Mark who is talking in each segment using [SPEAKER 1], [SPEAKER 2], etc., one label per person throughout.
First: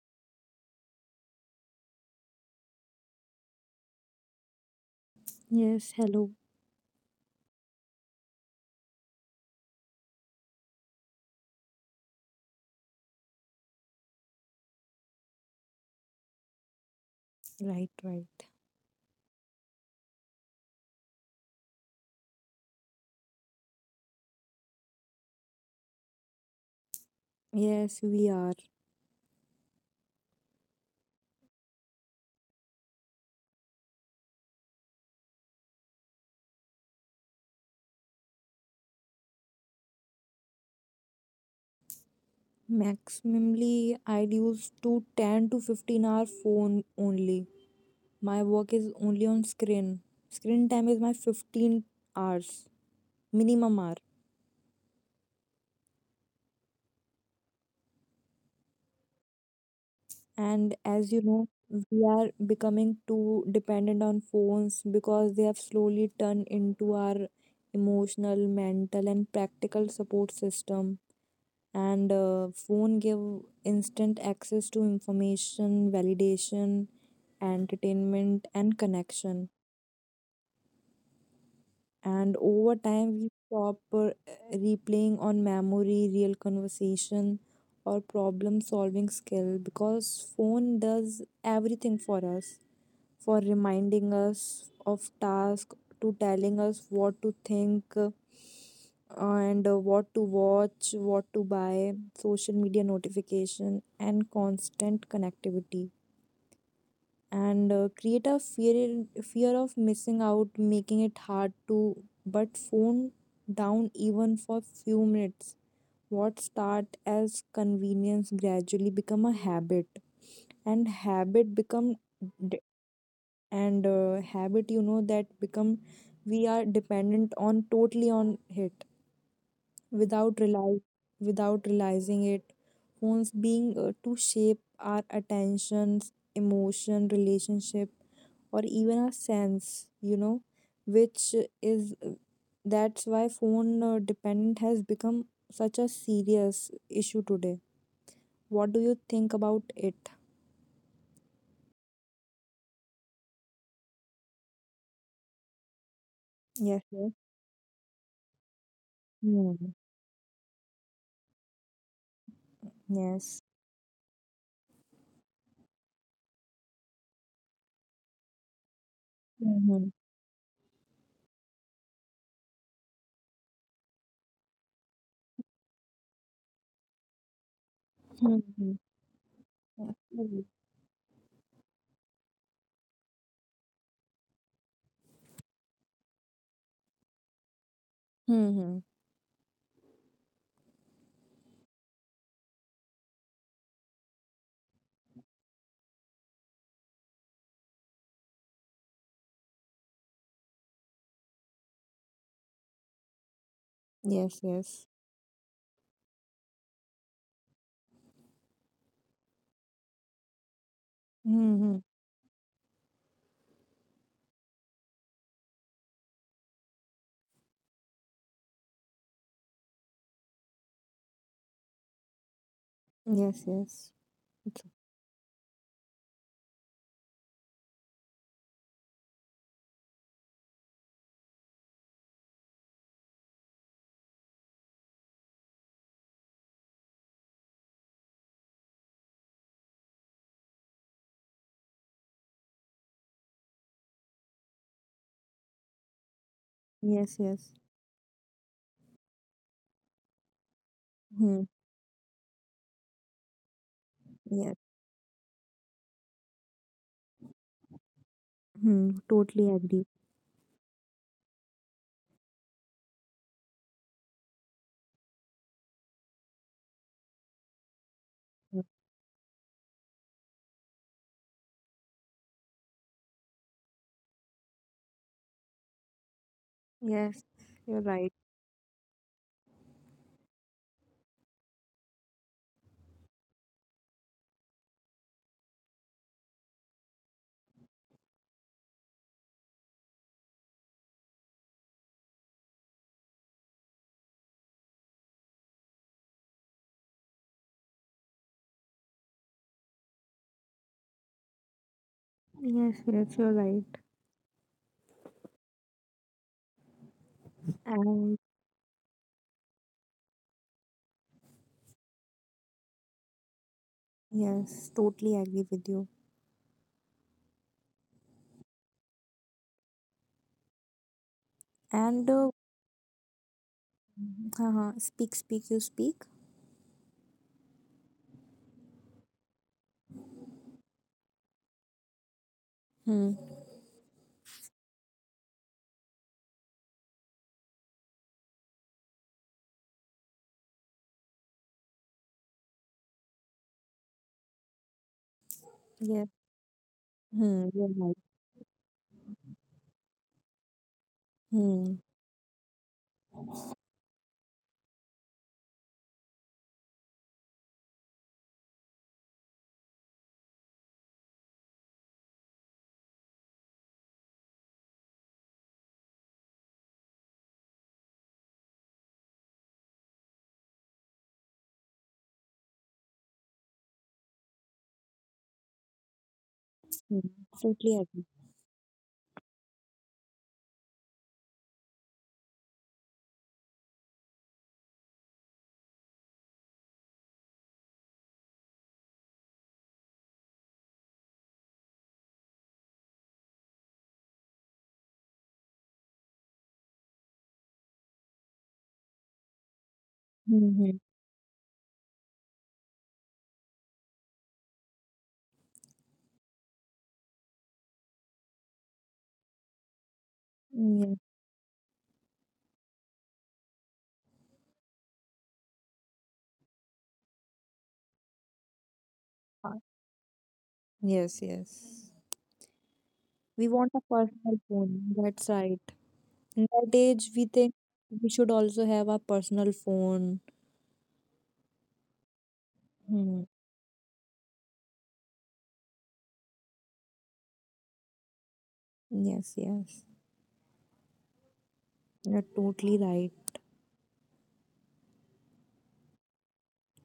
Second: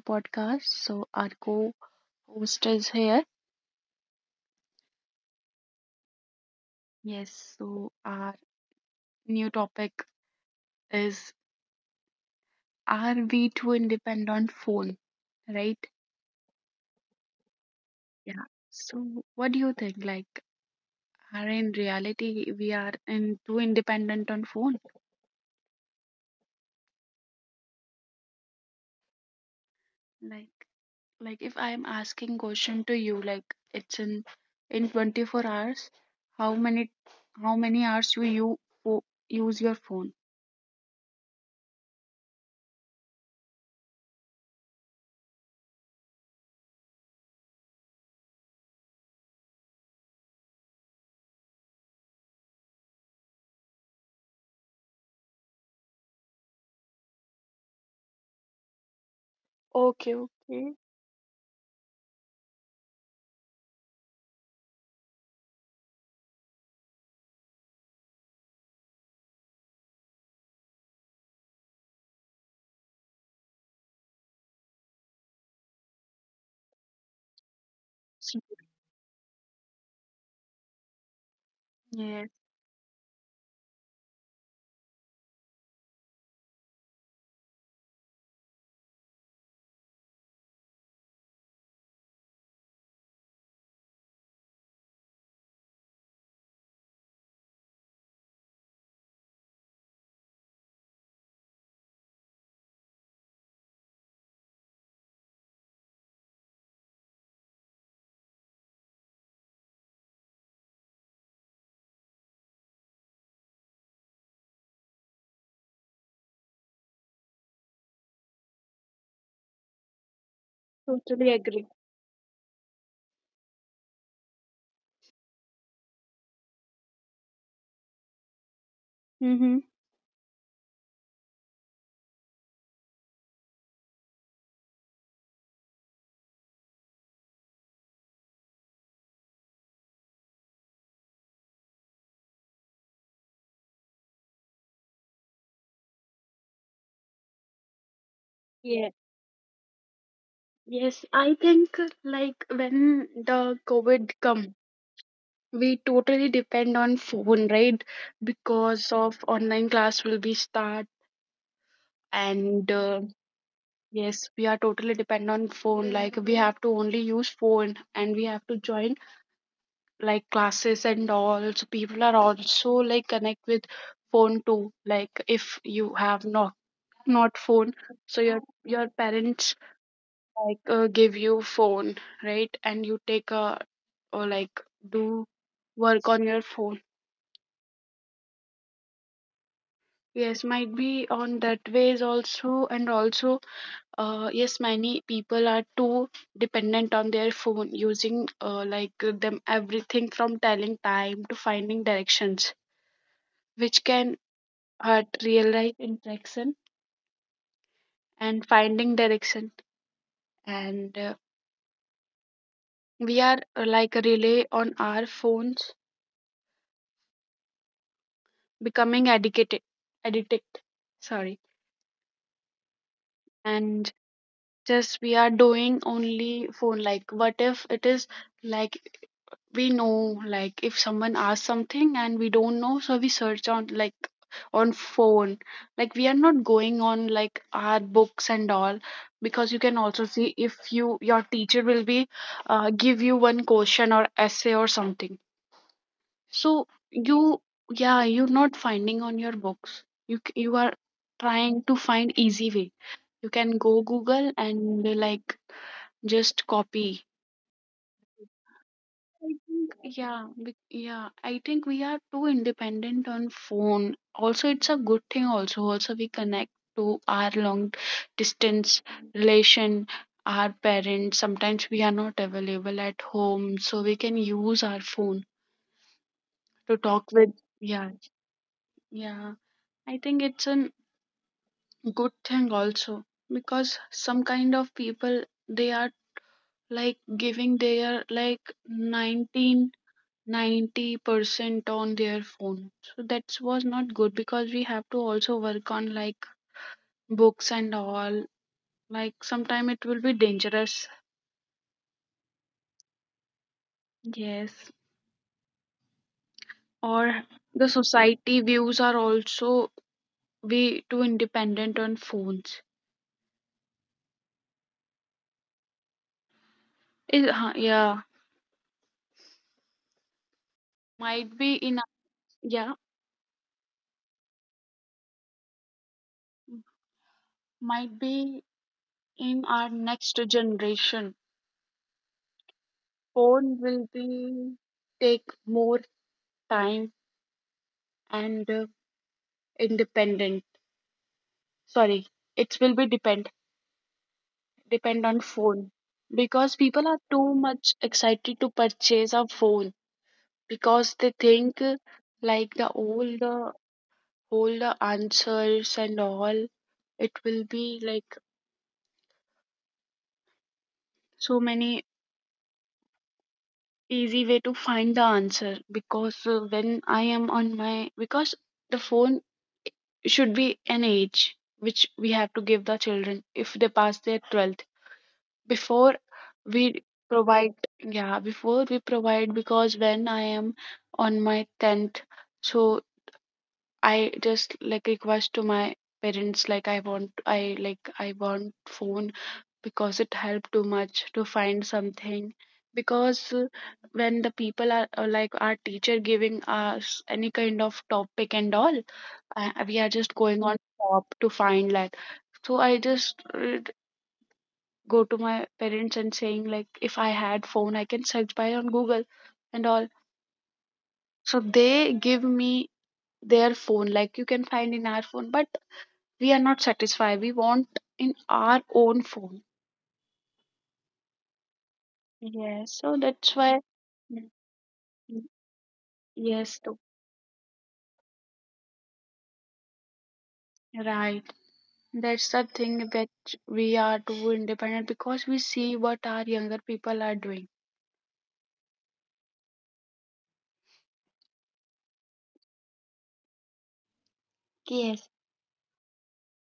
[SPEAKER 1] podcast. So, our co-host is here.
[SPEAKER 2] Yes, hello.
[SPEAKER 1] Yes, so our new topic is are we too independent on phone, right?
[SPEAKER 2] Right, right.
[SPEAKER 1] Yeah. So, what do you think? Like, are in reality we are in too independent on phone?
[SPEAKER 2] Yes, we are.
[SPEAKER 1] Like, like if I am asking question to you, like it's in 24 hours, how many how many hours you use your phone?
[SPEAKER 2] Maximally, I'd use to 10 to 15 hour phone only. My work is only on screen. Screen time is my 15 hours, minimum hour.
[SPEAKER 1] Okay,
[SPEAKER 2] And
[SPEAKER 1] okay.
[SPEAKER 2] as you know, we are becoming too dependent on phones because they have slowly turned into our emotional, mental, and practical support system and phone give instant access to information validation entertainment and connection. And
[SPEAKER 1] Yes,
[SPEAKER 2] over time we stop replaying on memory real conversation or problem solving skill because phone does everything for us, for reminding us of tasks, to telling us what to think and what to watch, what to buy, social media notification, and constant connectivity. And create a fear of missing out, making it hard to but phone down even for few minutes. What start as convenience gradually become a habit
[SPEAKER 1] totally
[SPEAKER 2] and
[SPEAKER 1] agree.
[SPEAKER 2] habit become and habit that become we are dependent on totally on
[SPEAKER 1] Mm-hmm.
[SPEAKER 2] it without realize without realizing it. Phones being to shape our attentions emotion relationship or even our sense which is that's why phone dependent has become such a serious issue today.
[SPEAKER 1] Yeah,
[SPEAKER 2] What do you think about it?
[SPEAKER 1] yes, I think like when the COVID come, we totally depend on phone,
[SPEAKER 2] Yes, yes.
[SPEAKER 1] right? Because of online class will be
[SPEAKER 2] Hmm.
[SPEAKER 1] start and
[SPEAKER 2] Yes.
[SPEAKER 1] yes, we are totally depend on phone. Like we have to only use phone and we have to join like
[SPEAKER 2] Mhm.
[SPEAKER 1] classes and all. So people are also like connect with phone too. Like if you have not phone, so your parents like
[SPEAKER 2] Mhm.
[SPEAKER 1] give you phone right and you take a or like do work on your phone
[SPEAKER 2] Mm-hmm.
[SPEAKER 1] yes might be on that ways also and also yes many people are too dependent on their phone using like them everything from telling time to finding directions which can
[SPEAKER 2] Yes,
[SPEAKER 1] hurt
[SPEAKER 2] yes.
[SPEAKER 1] real life interaction and finding direction and
[SPEAKER 2] Mm-hmm.
[SPEAKER 1] we are like a relay on our phones becoming addicted sorry
[SPEAKER 2] Yes,
[SPEAKER 1] and
[SPEAKER 2] yes. It's-
[SPEAKER 1] just we are doing only phone like what if it is like we know like if someone asks something and we don't know so we search on like on phone like we are not going on like our books and all because you can also see if you your teacher will be give you one question or essay or something so
[SPEAKER 2] Yes,
[SPEAKER 1] you,
[SPEAKER 2] yes.
[SPEAKER 1] yeah, you're not finding on your books. You are
[SPEAKER 2] Hmm.
[SPEAKER 1] trying to find easy way. You can go Google
[SPEAKER 2] Yes.
[SPEAKER 1] and like just copy.
[SPEAKER 2] Hmm.
[SPEAKER 1] I
[SPEAKER 2] Totally
[SPEAKER 1] think,
[SPEAKER 2] agree.
[SPEAKER 1] yeah. I think we are too independent on phone. Also, it's a good thing. Also, also we connect to our long
[SPEAKER 2] Yeah.
[SPEAKER 1] distance relation, our parents. Sometimes we are not available at home, so we can use our phone to
[SPEAKER 2] Yes,
[SPEAKER 1] talk with.
[SPEAKER 2] you're right.
[SPEAKER 1] Yeah, yeah. I think it's an good thing also because some kind of people they are like giving their like nineteen ninety percent on their phone so that was not good because we have to also work on like books and all like sometime it will be dangerous
[SPEAKER 2] Yes, yes, you're right.
[SPEAKER 1] yes or the
[SPEAKER 2] And
[SPEAKER 1] society views are also be too independent on phones
[SPEAKER 2] yes, totally agree with you.
[SPEAKER 1] Huh, yeah might be
[SPEAKER 2] And
[SPEAKER 1] in
[SPEAKER 2] uh,
[SPEAKER 1] yeah
[SPEAKER 2] speak, you speak.
[SPEAKER 1] might be in our next generation,
[SPEAKER 2] Hmm.
[SPEAKER 1] phone will be take more time and independent. Sorry, it will be depend on phone
[SPEAKER 2] Yes.
[SPEAKER 1] because people are
[SPEAKER 2] Hmm. You're
[SPEAKER 1] too
[SPEAKER 2] right.
[SPEAKER 1] much excited to purchase a phone because they
[SPEAKER 2] Hmm.
[SPEAKER 1] think like the old the all the answers and all it will be like so many easy way to find the answer because when I am on my because the phone should be an age which we have to give the children if they pass their 12th before we
[SPEAKER 2] Hmm. Totally
[SPEAKER 1] provide
[SPEAKER 2] agree.
[SPEAKER 1] yeah before we provide because when I am on my 10th so I just like request to my parents like I want I like I want phone because it helped too much to find something because when the people are like our teacher giving us any kind of topic and all we are just
[SPEAKER 2] Mm-hmm.
[SPEAKER 1] going on shop to find like so I just go to my parents and saying like if I had phone I can search by on Google and all
[SPEAKER 2] Yes.
[SPEAKER 1] so they give me their phone like you can find in our phone but we are not satisfied we want in our own phone
[SPEAKER 2] Yes, yes.
[SPEAKER 1] yes so
[SPEAKER 2] We
[SPEAKER 1] that's
[SPEAKER 2] want a
[SPEAKER 1] why
[SPEAKER 2] personal
[SPEAKER 1] mm,
[SPEAKER 2] phone. That's
[SPEAKER 1] mm,
[SPEAKER 2] right. In that
[SPEAKER 1] yes
[SPEAKER 2] age,
[SPEAKER 1] too.
[SPEAKER 2] we think we should also have our personal phone.
[SPEAKER 1] Right, that's the thing
[SPEAKER 2] Hmm.
[SPEAKER 1] that we are too independent because we see what our younger people are doing
[SPEAKER 2] Yes, yes. You're totally right.
[SPEAKER 1] yes,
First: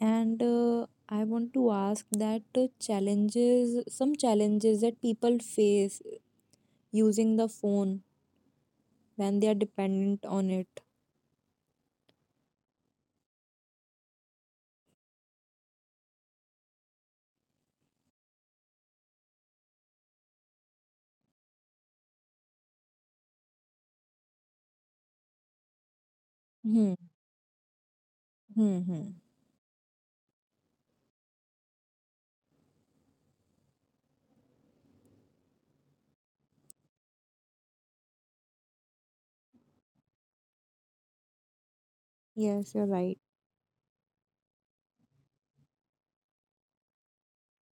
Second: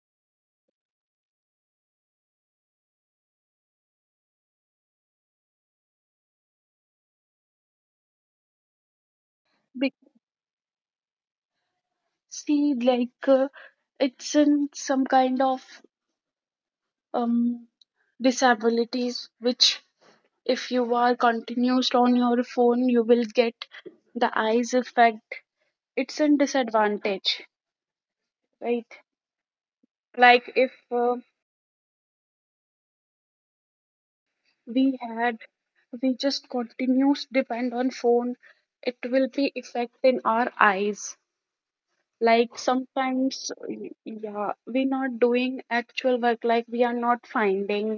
[SPEAKER 2] And I want to ask that challenges, some challenges that people face using the phone when they are dependent on it.
[SPEAKER 1] see, like it's in some kind of um, disabilities, which if you are continuous on your phone, you will get the eyes effect. It's a
[SPEAKER 2] Hmm.
[SPEAKER 1] disadvantage,
[SPEAKER 2] Hmm.
[SPEAKER 1] right?
[SPEAKER 2] Hmm.
[SPEAKER 1] Like if we had we just continuous depend on phone, it will be effect in our eyes. Like
[SPEAKER 2] Yes, you're right.
[SPEAKER 1] sometimes yeah we're not doing actual work like we are not finding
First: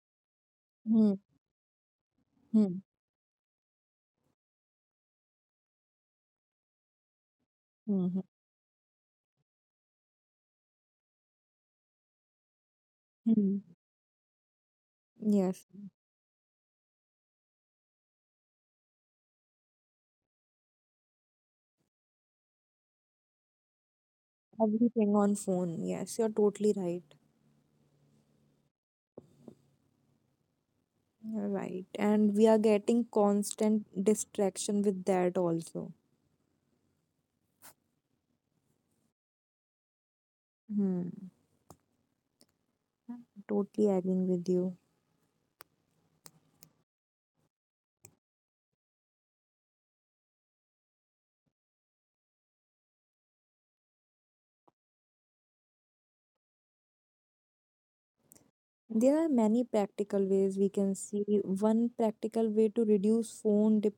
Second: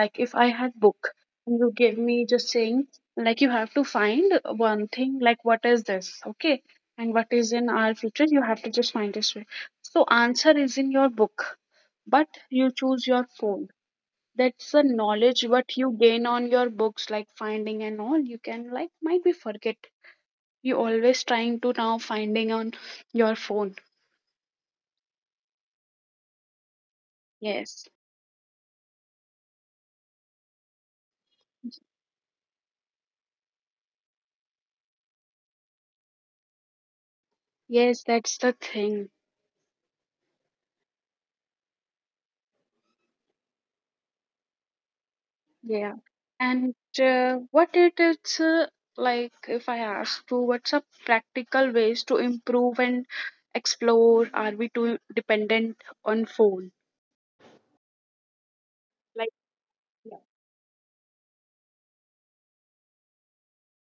[SPEAKER 1] like if I had book
[SPEAKER 2] Hmm.
[SPEAKER 1] and you give me just
[SPEAKER 2] Hmm.
[SPEAKER 1] saying like you have to find one thing like what is this okay and what is in our
[SPEAKER 2] Hmm. Hmm.
[SPEAKER 1] future you have to just find this way so answer is in your book but you choose your
[SPEAKER 2] Hmm.
[SPEAKER 1] phone that's the knowledge
[SPEAKER 2] Yes.
[SPEAKER 1] what you gain on your books like finding and all you can like might be forget you always trying to now finding on your phone
[SPEAKER 2] Everything on phone. Yes, you're totally right.
[SPEAKER 1] yes,
[SPEAKER 2] Right. And we are getting constant distraction with that also.
[SPEAKER 1] yes, that's the thing.
[SPEAKER 2] Hmm. Totally agreeing with you.
[SPEAKER 1] Yeah. And what it is like, if I ask to, what's a practical ways to improve and explore? Are we too dependent on phone?
[SPEAKER 2] There are
[SPEAKER 1] Like,
[SPEAKER 2] many practical
[SPEAKER 1] yeah.
[SPEAKER 2] ways we can see. One practical way to reduce phone dip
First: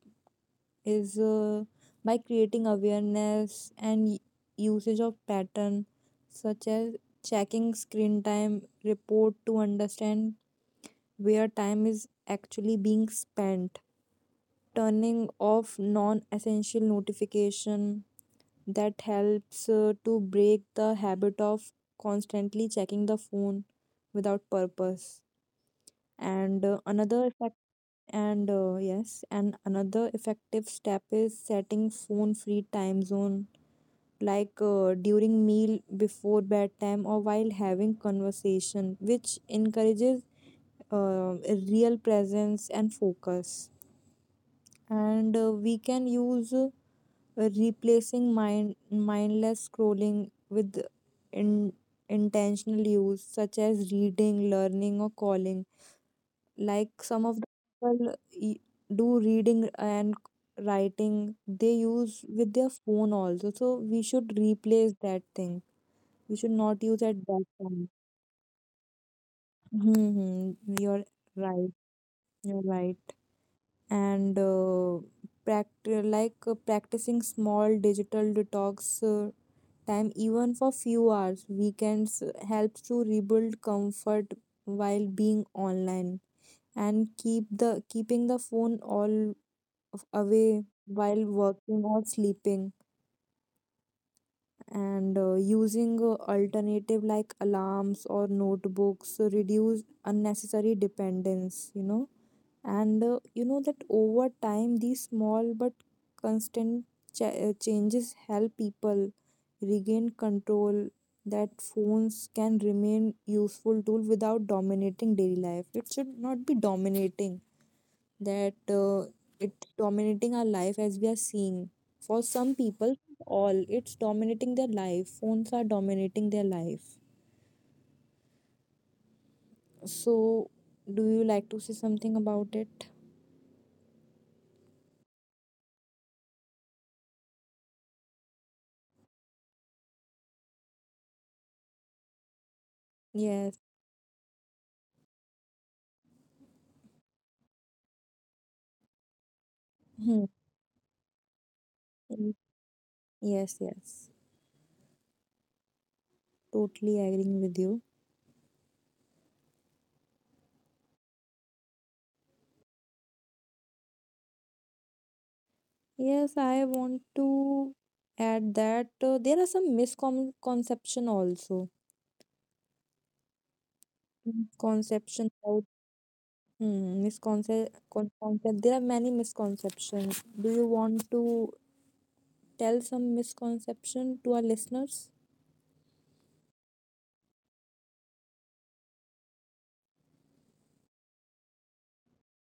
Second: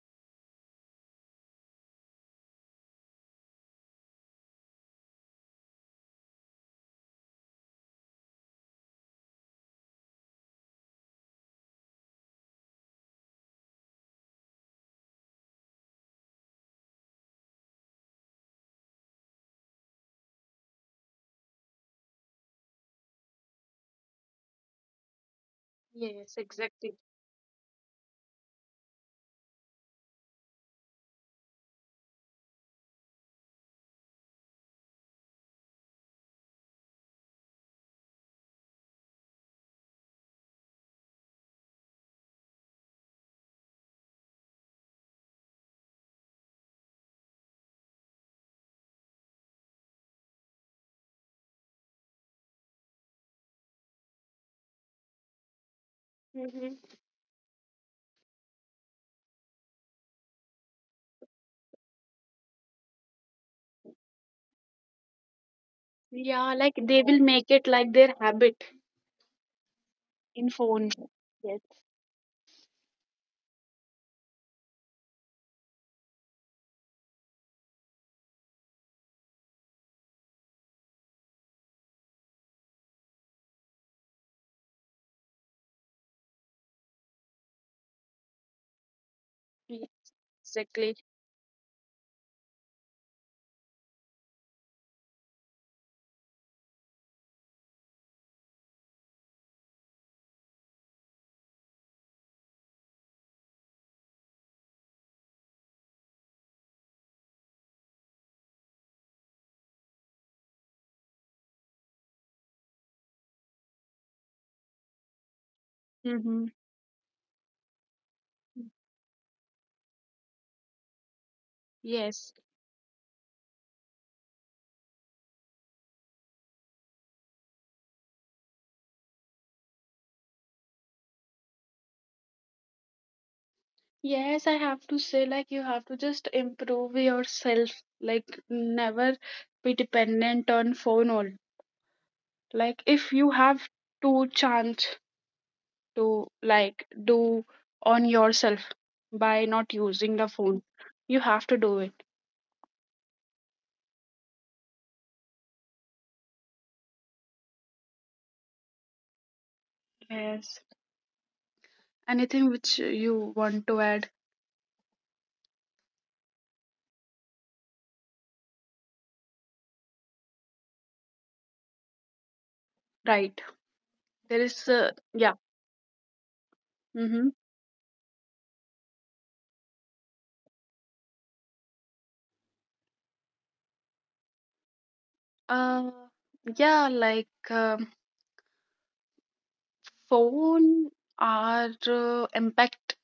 [SPEAKER 2] is by creating awareness and usage of pattern such as checking screen time report to understand where time is actually being spent, turning off non-essential notification that helps to break the habit of constantly checking the phone without purpose.
[SPEAKER 1] Yes,
[SPEAKER 2] and uh,
[SPEAKER 1] exactly.
[SPEAKER 2] another effect and uh, yes, and another effective step is setting phone free time zone, like during meal before bedtime or while having conversation, which encourages uh, real presence and focus. And we can use replacing mindless scrolling with in, intentional use such as reading learning or calling, like
[SPEAKER 1] Hmm.
[SPEAKER 2] some of the people do reading and writing they use with their phone also, so we should replace that thing. We should
[SPEAKER 1] Yeah,
[SPEAKER 2] not
[SPEAKER 1] like
[SPEAKER 2] use at
[SPEAKER 1] they will
[SPEAKER 2] that
[SPEAKER 1] make it
[SPEAKER 2] time.
[SPEAKER 1] like their habit
[SPEAKER 2] Hmm,
[SPEAKER 1] in phone.
[SPEAKER 2] you're right. You're right. And uh, pract- like uh, practicing small digital detox time even for few hours weekends helps to rebuild comfort while being online and keeping the phone
[SPEAKER 1] Yes, exactly.
[SPEAKER 2] away while working or sleeping. And using alternative like alarms or notebooks reduce unnecessary dependence. And that over time these small but constant changes help people regain control, that phones can remain useful tool without dominating daily life.
[SPEAKER 1] Mm-hmm.
[SPEAKER 2] It should not be dominating, that it's dominating our life as we are seeing.
[SPEAKER 1] Yes.
[SPEAKER 2] For some people all it's dominating their life, phones are dominating their life. So, do you like to say something about it?
[SPEAKER 1] Yes, I have to say, like, you have to just improve yourself, like, never be dependent on phone all. Like, if you have
[SPEAKER 2] Yes.
[SPEAKER 1] two chance to, like, do on yourself by not using the phone,
[SPEAKER 2] Hmm.
[SPEAKER 1] you have to do it.
[SPEAKER 2] Yes, yes. Totally agreeing with you.
[SPEAKER 1] Yes. Anything which you want to add,
[SPEAKER 2] Yes, I want to add that there are some misconception also.
[SPEAKER 1] right? There is, yeah.
[SPEAKER 2] Conception about
[SPEAKER 1] Mm-hmm.
[SPEAKER 2] hmm, misconception. Concept. There are many misconceptions. Do you want to tell some misconception to our listeners?
[SPEAKER 1] Uh, yeah, like, phone are impact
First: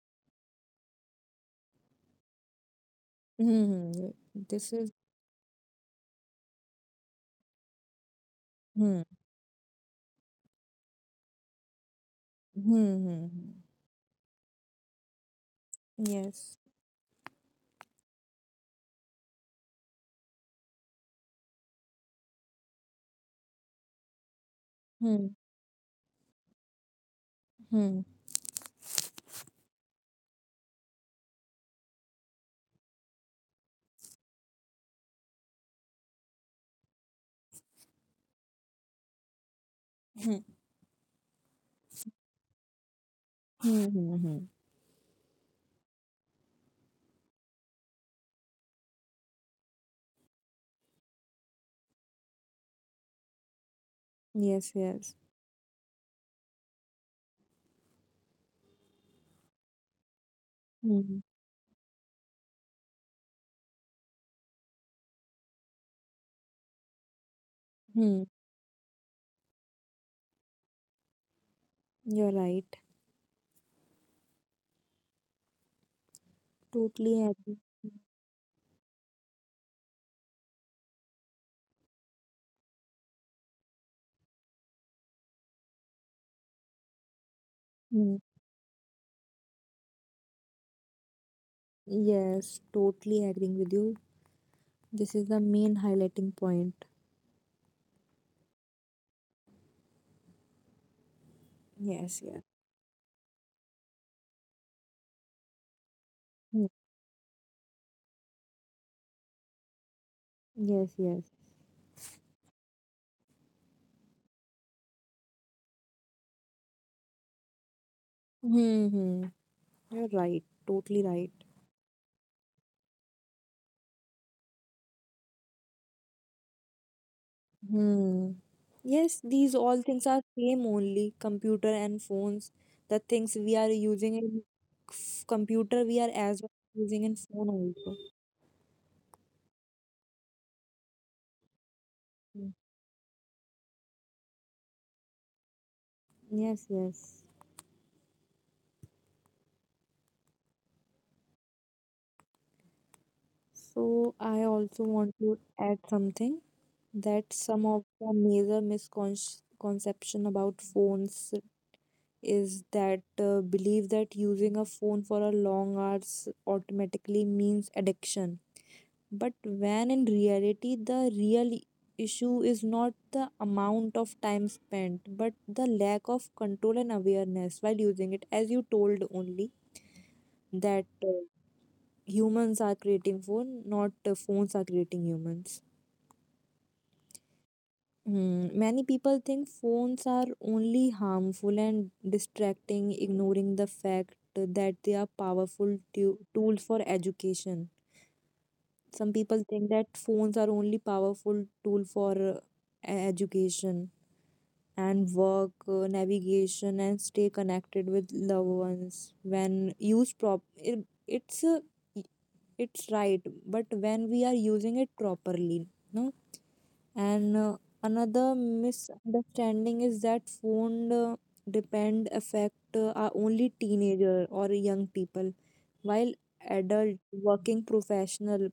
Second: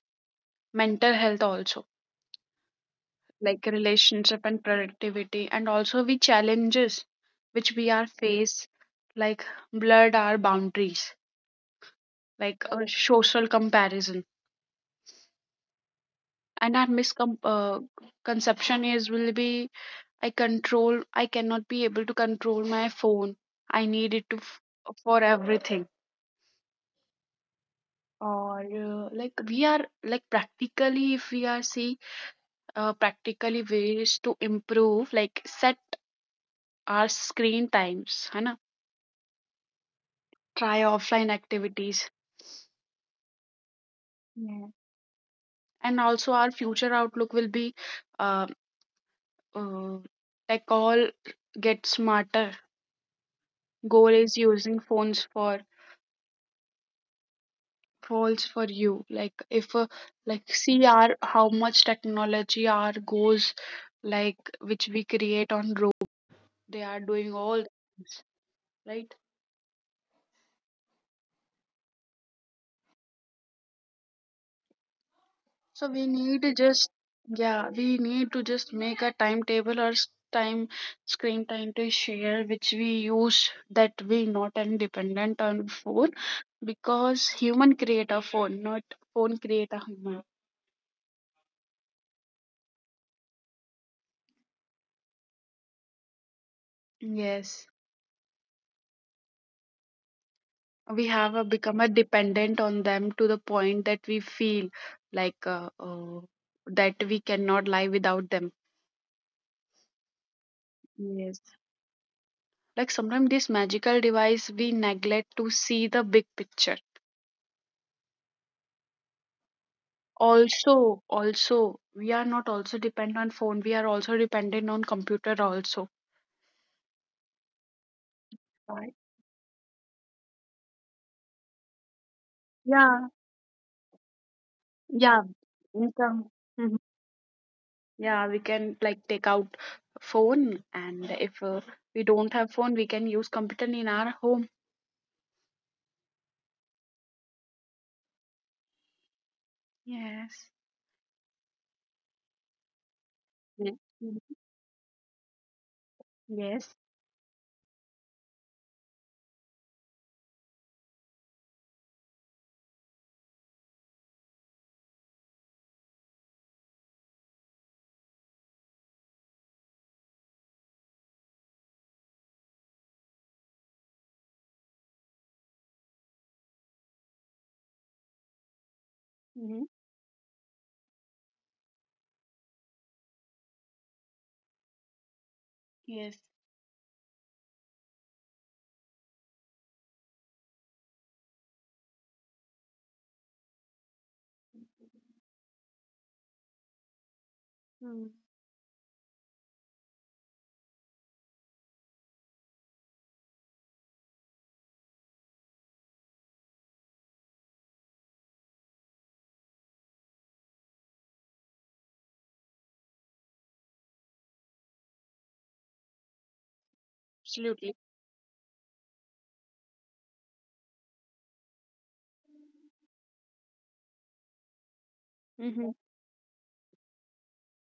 [SPEAKER 1] mental health also like
[SPEAKER 2] Hmm.
[SPEAKER 1] relationship and
[SPEAKER 2] This is
[SPEAKER 1] productivity and also we challenges which we are face
[SPEAKER 2] hmm.
[SPEAKER 1] like blurred our boundaries
[SPEAKER 2] Hmm.
[SPEAKER 1] like a
[SPEAKER 2] Hmm, hmm.
[SPEAKER 1] social comparison
[SPEAKER 2] Yes.
[SPEAKER 1] and our misconception conception is will be I cannot be able to control my phone I need
[SPEAKER 2] Hmm.
[SPEAKER 1] for everything
[SPEAKER 2] Hmm.
[SPEAKER 1] or like we are like practically if we are see practically ways to improve like set our screen times है ना
[SPEAKER 2] Hmm.
[SPEAKER 1] try offline activities.
[SPEAKER 2] Hmm. Hmm, hmm. Hmm.
[SPEAKER 1] Yeah. And also our future outlook will be uh, uh, like all get smarter goal
[SPEAKER 2] Yes.
[SPEAKER 1] is
[SPEAKER 2] Yes.
[SPEAKER 1] using phones for you like if like
[SPEAKER 2] Hmm.
[SPEAKER 1] see our how much technology our goals like which we create on road they are doing all
[SPEAKER 2] Hmm.
[SPEAKER 1] things right.
[SPEAKER 2] You're right.
[SPEAKER 1] So we need to
[SPEAKER 2] Totally
[SPEAKER 1] just
[SPEAKER 2] agree.
[SPEAKER 1] yeah, we need to just make a timetable or s- time screen time to share which we use that we not and dependent on phone because
[SPEAKER 2] Hmm.
[SPEAKER 1] human create a phone, not phone create a human.
[SPEAKER 2] Yes, totally agreeing with you. This is the main highlighting point.
[SPEAKER 1] Yes. We have a,
[SPEAKER 2] Yes, yes.
[SPEAKER 1] become a dependent on them to the point that we feel like
[SPEAKER 2] Mm.
[SPEAKER 1] that we cannot live without them.
[SPEAKER 2] Yes, yes.
[SPEAKER 1] Yes. Like sometimes this magical device we neglect to see the big picture
[SPEAKER 2] Hmm. You're right. Totally right.
[SPEAKER 1] also, also we are not also dependent on phone we are also dependent on computer also.
[SPEAKER 2] Hmm. Yes, these
[SPEAKER 1] Right.
[SPEAKER 2] all things are same only computer and phones. The things we are
[SPEAKER 1] Yeah
[SPEAKER 2] using in computer,
[SPEAKER 1] yeah
[SPEAKER 2] we are as well
[SPEAKER 1] income.
[SPEAKER 2] using in
[SPEAKER 1] Mhm.
[SPEAKER 2] phone also.
[SPEAKER 1] Yeah we can like take out phone and if
[SPEAKER 2] Mm.
[SPEAKER 1] we don't have phone we can use computer in our home
[SPEAKER 2] Yes, yes.
[SPEAKER 1] yes
[SPEAKER 2] So I
[SPEAKER 1] Ye-
[SPEAKER 2] also
[SPEAKER 1] Mhm.
[SPEAKER 2] want to add something, that
[SPEAKER 1] Yes.
[SPEAKER 2] some of the major misconception about phones is that belief that using a phone for a long hours automatically means addiction, but when in reality the real issue is not the amount of time spent but the lack of control and awareness while using it, as you told only
[SPEAKER 1] Hmm
[SPEAKER 2] that humans are creating phone, not phones are creating humans.
[SPEAKER 1] yes.
[SPEAKER 2] Hmm. Many people think phones are only harmful and distracting, ignoring the fact that they are powerful tools for education.
[SPEAKER 1] Mm.
[SPEAKER 2] Some people think that phones are only powerful tool for education and work, navigation, and stay connected with loved ones. When used it's right, but when we are using it properly, no. And another
[SPEAKER 1] Absolutely.
[SPEAKER 2] misunderstanding is that phone depend affect are only teenager or young people, while
[SPEAKER 1] Hmm
[SPEAKER 2] adult working professional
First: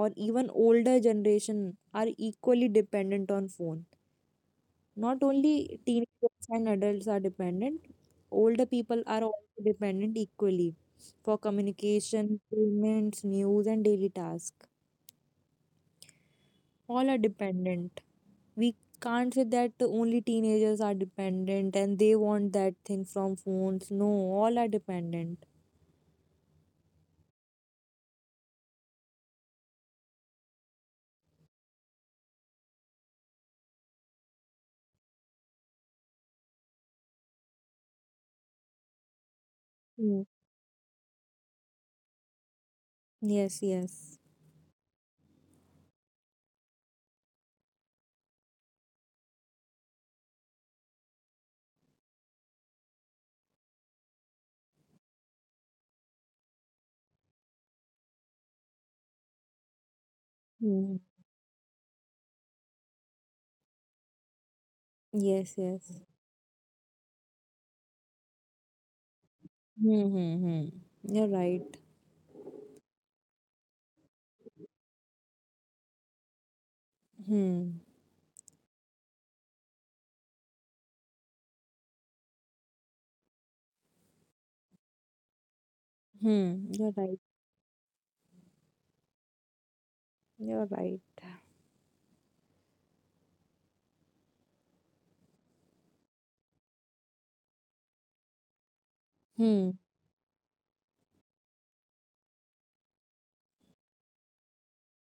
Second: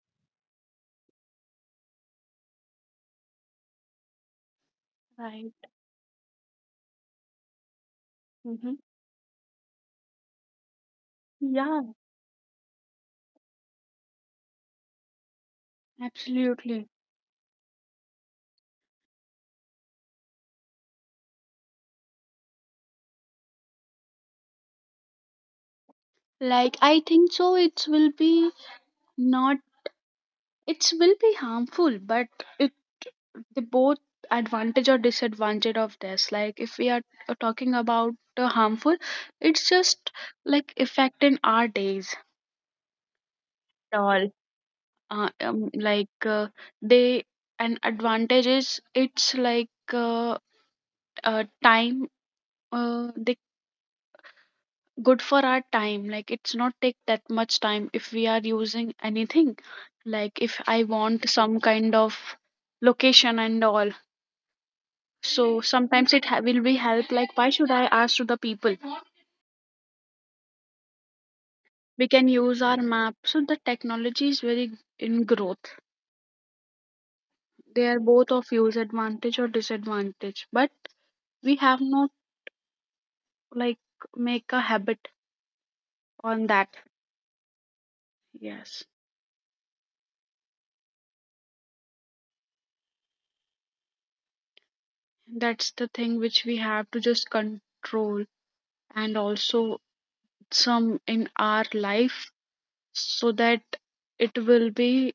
[SPEAKER 2] or even older generation are equally dependent on phone. Not
[SPEAKER 1] right.
[SPEAKER 2] only teenagers and adults are dependent, older
[SPEAKER 1] Hmm
[SPEAKER 2] people are also dependent equally for
[SPEAKER 1] yeah
[SPEAKER 2] communication payments news and daily tasks.
[SPEAKER 1] absolutely.
[SPEAKER 2] All are dependent. We can't say that only teenagers are dependent and they want that thing from phones, no, all are dependent.
[SPEAKER 1] Like, I think so. It will be not it will be harmful but it the both advantage or disadvantage of this like if we are talking about the harmful it's just
[SPEAKER 2] Hmm.
[SPEAKER 1] like affecting our days
[SPEAKER 2] Yes,
[SPEAKER 1] at
[SPEAKER 2] yes.
[SPEAKER 1] all. Like they an advantage is it's like time they good for our time like it's not take that much time if we are using anything like if I
[SPEAKER 2] Hmm.
[SPEAKER 1] want some kind of location and all so
[SPEAKER 2] Yes, yes.
[SPEAKER 1] sometimes it will be help like why should I ask to the people
[SPEAKER 2] Hmm. Hmm. hmm. You're right.
[SPEAKER 1] we can use our map so the technology is very in growth they
[SPEAKER 2] Hmm.
[SPEAKER 1] are both of use advantage or disadvantage but we have not like make a habit on that
[SPEAKER 2] Hmm. You're right.
[SPEAKER 1] yes
[SPEAKER 2] You're right.
[SPEAKER 1] that's the thing which we have to just control and also
[SPEAKER 2] Hmm.
[SPEAKER 1] some in our life so that it will be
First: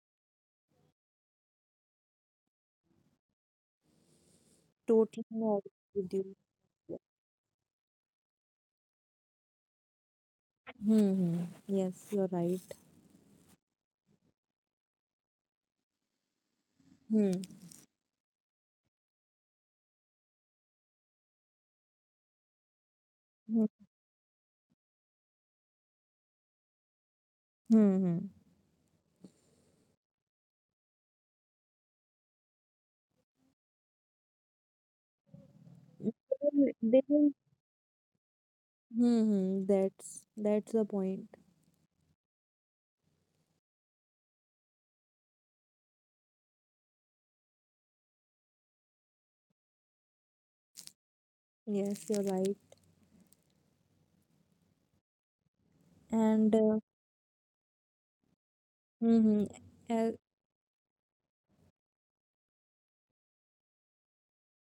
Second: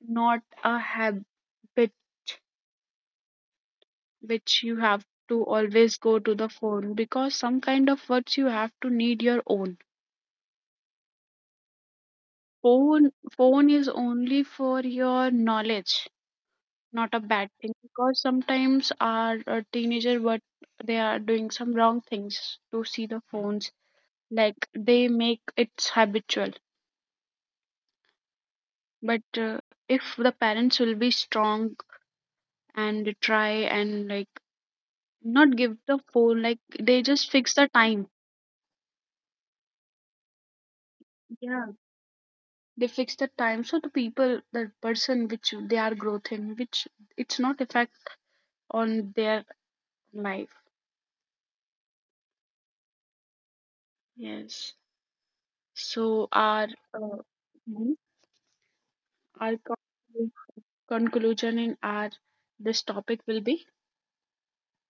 [SPEAKER 1] not a habit which you have
[SPEAKER 2] Totally
[SPEAKER 1] to
[SPEAKER 2] agree
[SPEAKER 1] always
[SPEAKER 2] with
[SPEAKER 1] go to
[SPEAKER 2] you.
[SPEAKER 1] the phone because some kind of words you have to need your own
[SPEAKER 2] Hmm. Hmm. Yes, you're right.
[SPEAKER 1] phone phone is only for your knowledge not a bad
[SPEAKER 2] Hmm.
[SPEAKER 1] thing because sometimes our teenager what they are doing some wrong things to see the phones
[SPEAKER 2] Hmm.
[SPEAKER 1] like they make it habitual
[SPEAKER 2] Hmm. Hmm.
[SPEAKER 1] but if the parents will be strong and try and like not give the
[SPEAKER 2] They
[SPEAKER 1] phone like they
[SPEAKER 2] they
[SPEAKER 1] just
[SPEAKER 2] will-
[SPEAKER 1] fix the time
[SPEAKER 2] hmm. Hmm. That's the point.
[SPEAKER 1] yeah they fix the time so the people the person which they are growth in which it's not effect on their life
[SPEAKER 2] Yes, you're right.
[SPEAKER 1] yes so our
[SPEAKER 2] And
[SPEAKER 1] uh, mhm, our
[SPEAKER 2] hmm.
[SPEAKER 1] conclusion in our this topic will be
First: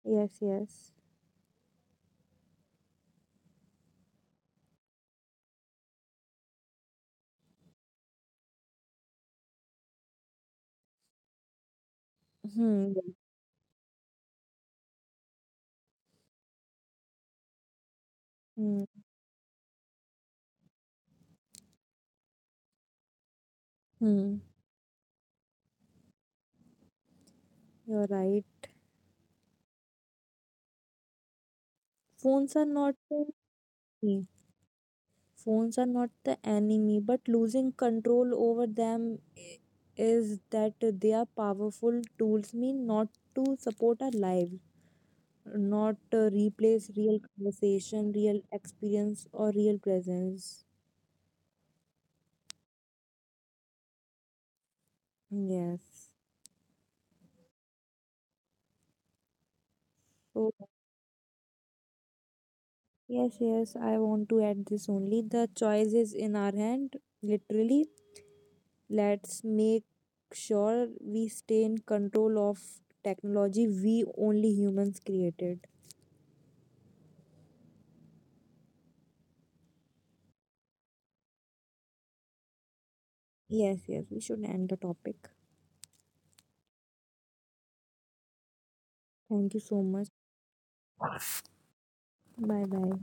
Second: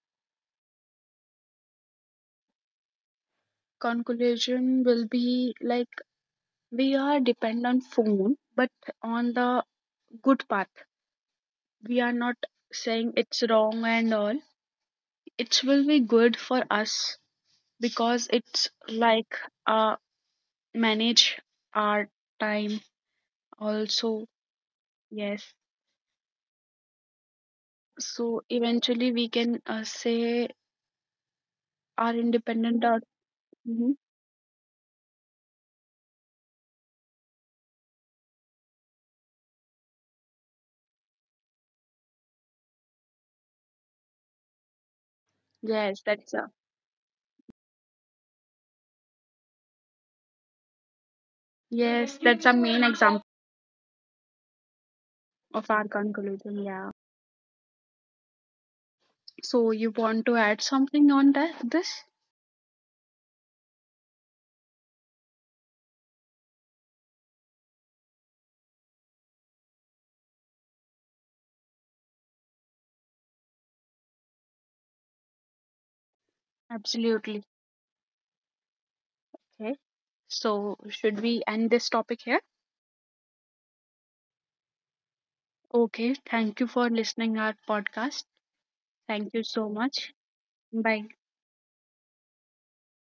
[SPEAKER 2] Yes, yes.
[SPEAKER 1] conclusion will be like we are depend on phone but on the good path we are not
[SPEAKER 2] Hmm. Yeah.
[SPEAKER 1] saying it's wrong and all it will be good for us because it's
[SPEAKER 2] Hmm.
[SPEAKER 1] like a manage our time also
[SPEAKER 2] Hmm.
[SPEAKER 1] yes
[SPEAKER 2] You're right.
[SPEAKER 1] so eventually we can say our
[SPEAKER 2] Phones are
[SPEAKER 1] independent
[SPEAKER 2] not
[SPEAKER 1] or
[SPEAKER 2] the
[SPEAKER 1] Mhm.
[SPEAKER 2] enemy. Phones are not the enemy, but losing control over them is that they are powerful tools mean not to support our lives, not
[SPEAKER 1] Yes that's a
[SPEAKER 2] replace real conversation, real experience, or real presence.
[SPEAKER 1] yes that's a main example of our
[SPEAKER 2] Yes.
[SPEAKER 1] conclusion yeah so you want to
[SPEAKER 2] So
[SPEAKER 1] add something on that this
[SPEAKER 2] yes, yes, I want to add this only. The choice is in our hand, literally. Let's make sure we stay in control of technology we only humans created.
[SPEAKER 1] absolutely. Okay, so should we end this topic here
[SPEAKER 2] Yes, yes, we should end the topic.
[SPEAKER 1] okay thank you for listening our podcast thank you
[SPEAKER 2] Thank you
[SPEAKER 1] so
[SPEAKER 2] so
[SPEAKER 1] much
[SPEAKER 2] much.
[SPEAKER 1] bye.
[SPEAKER 2] Bye bye.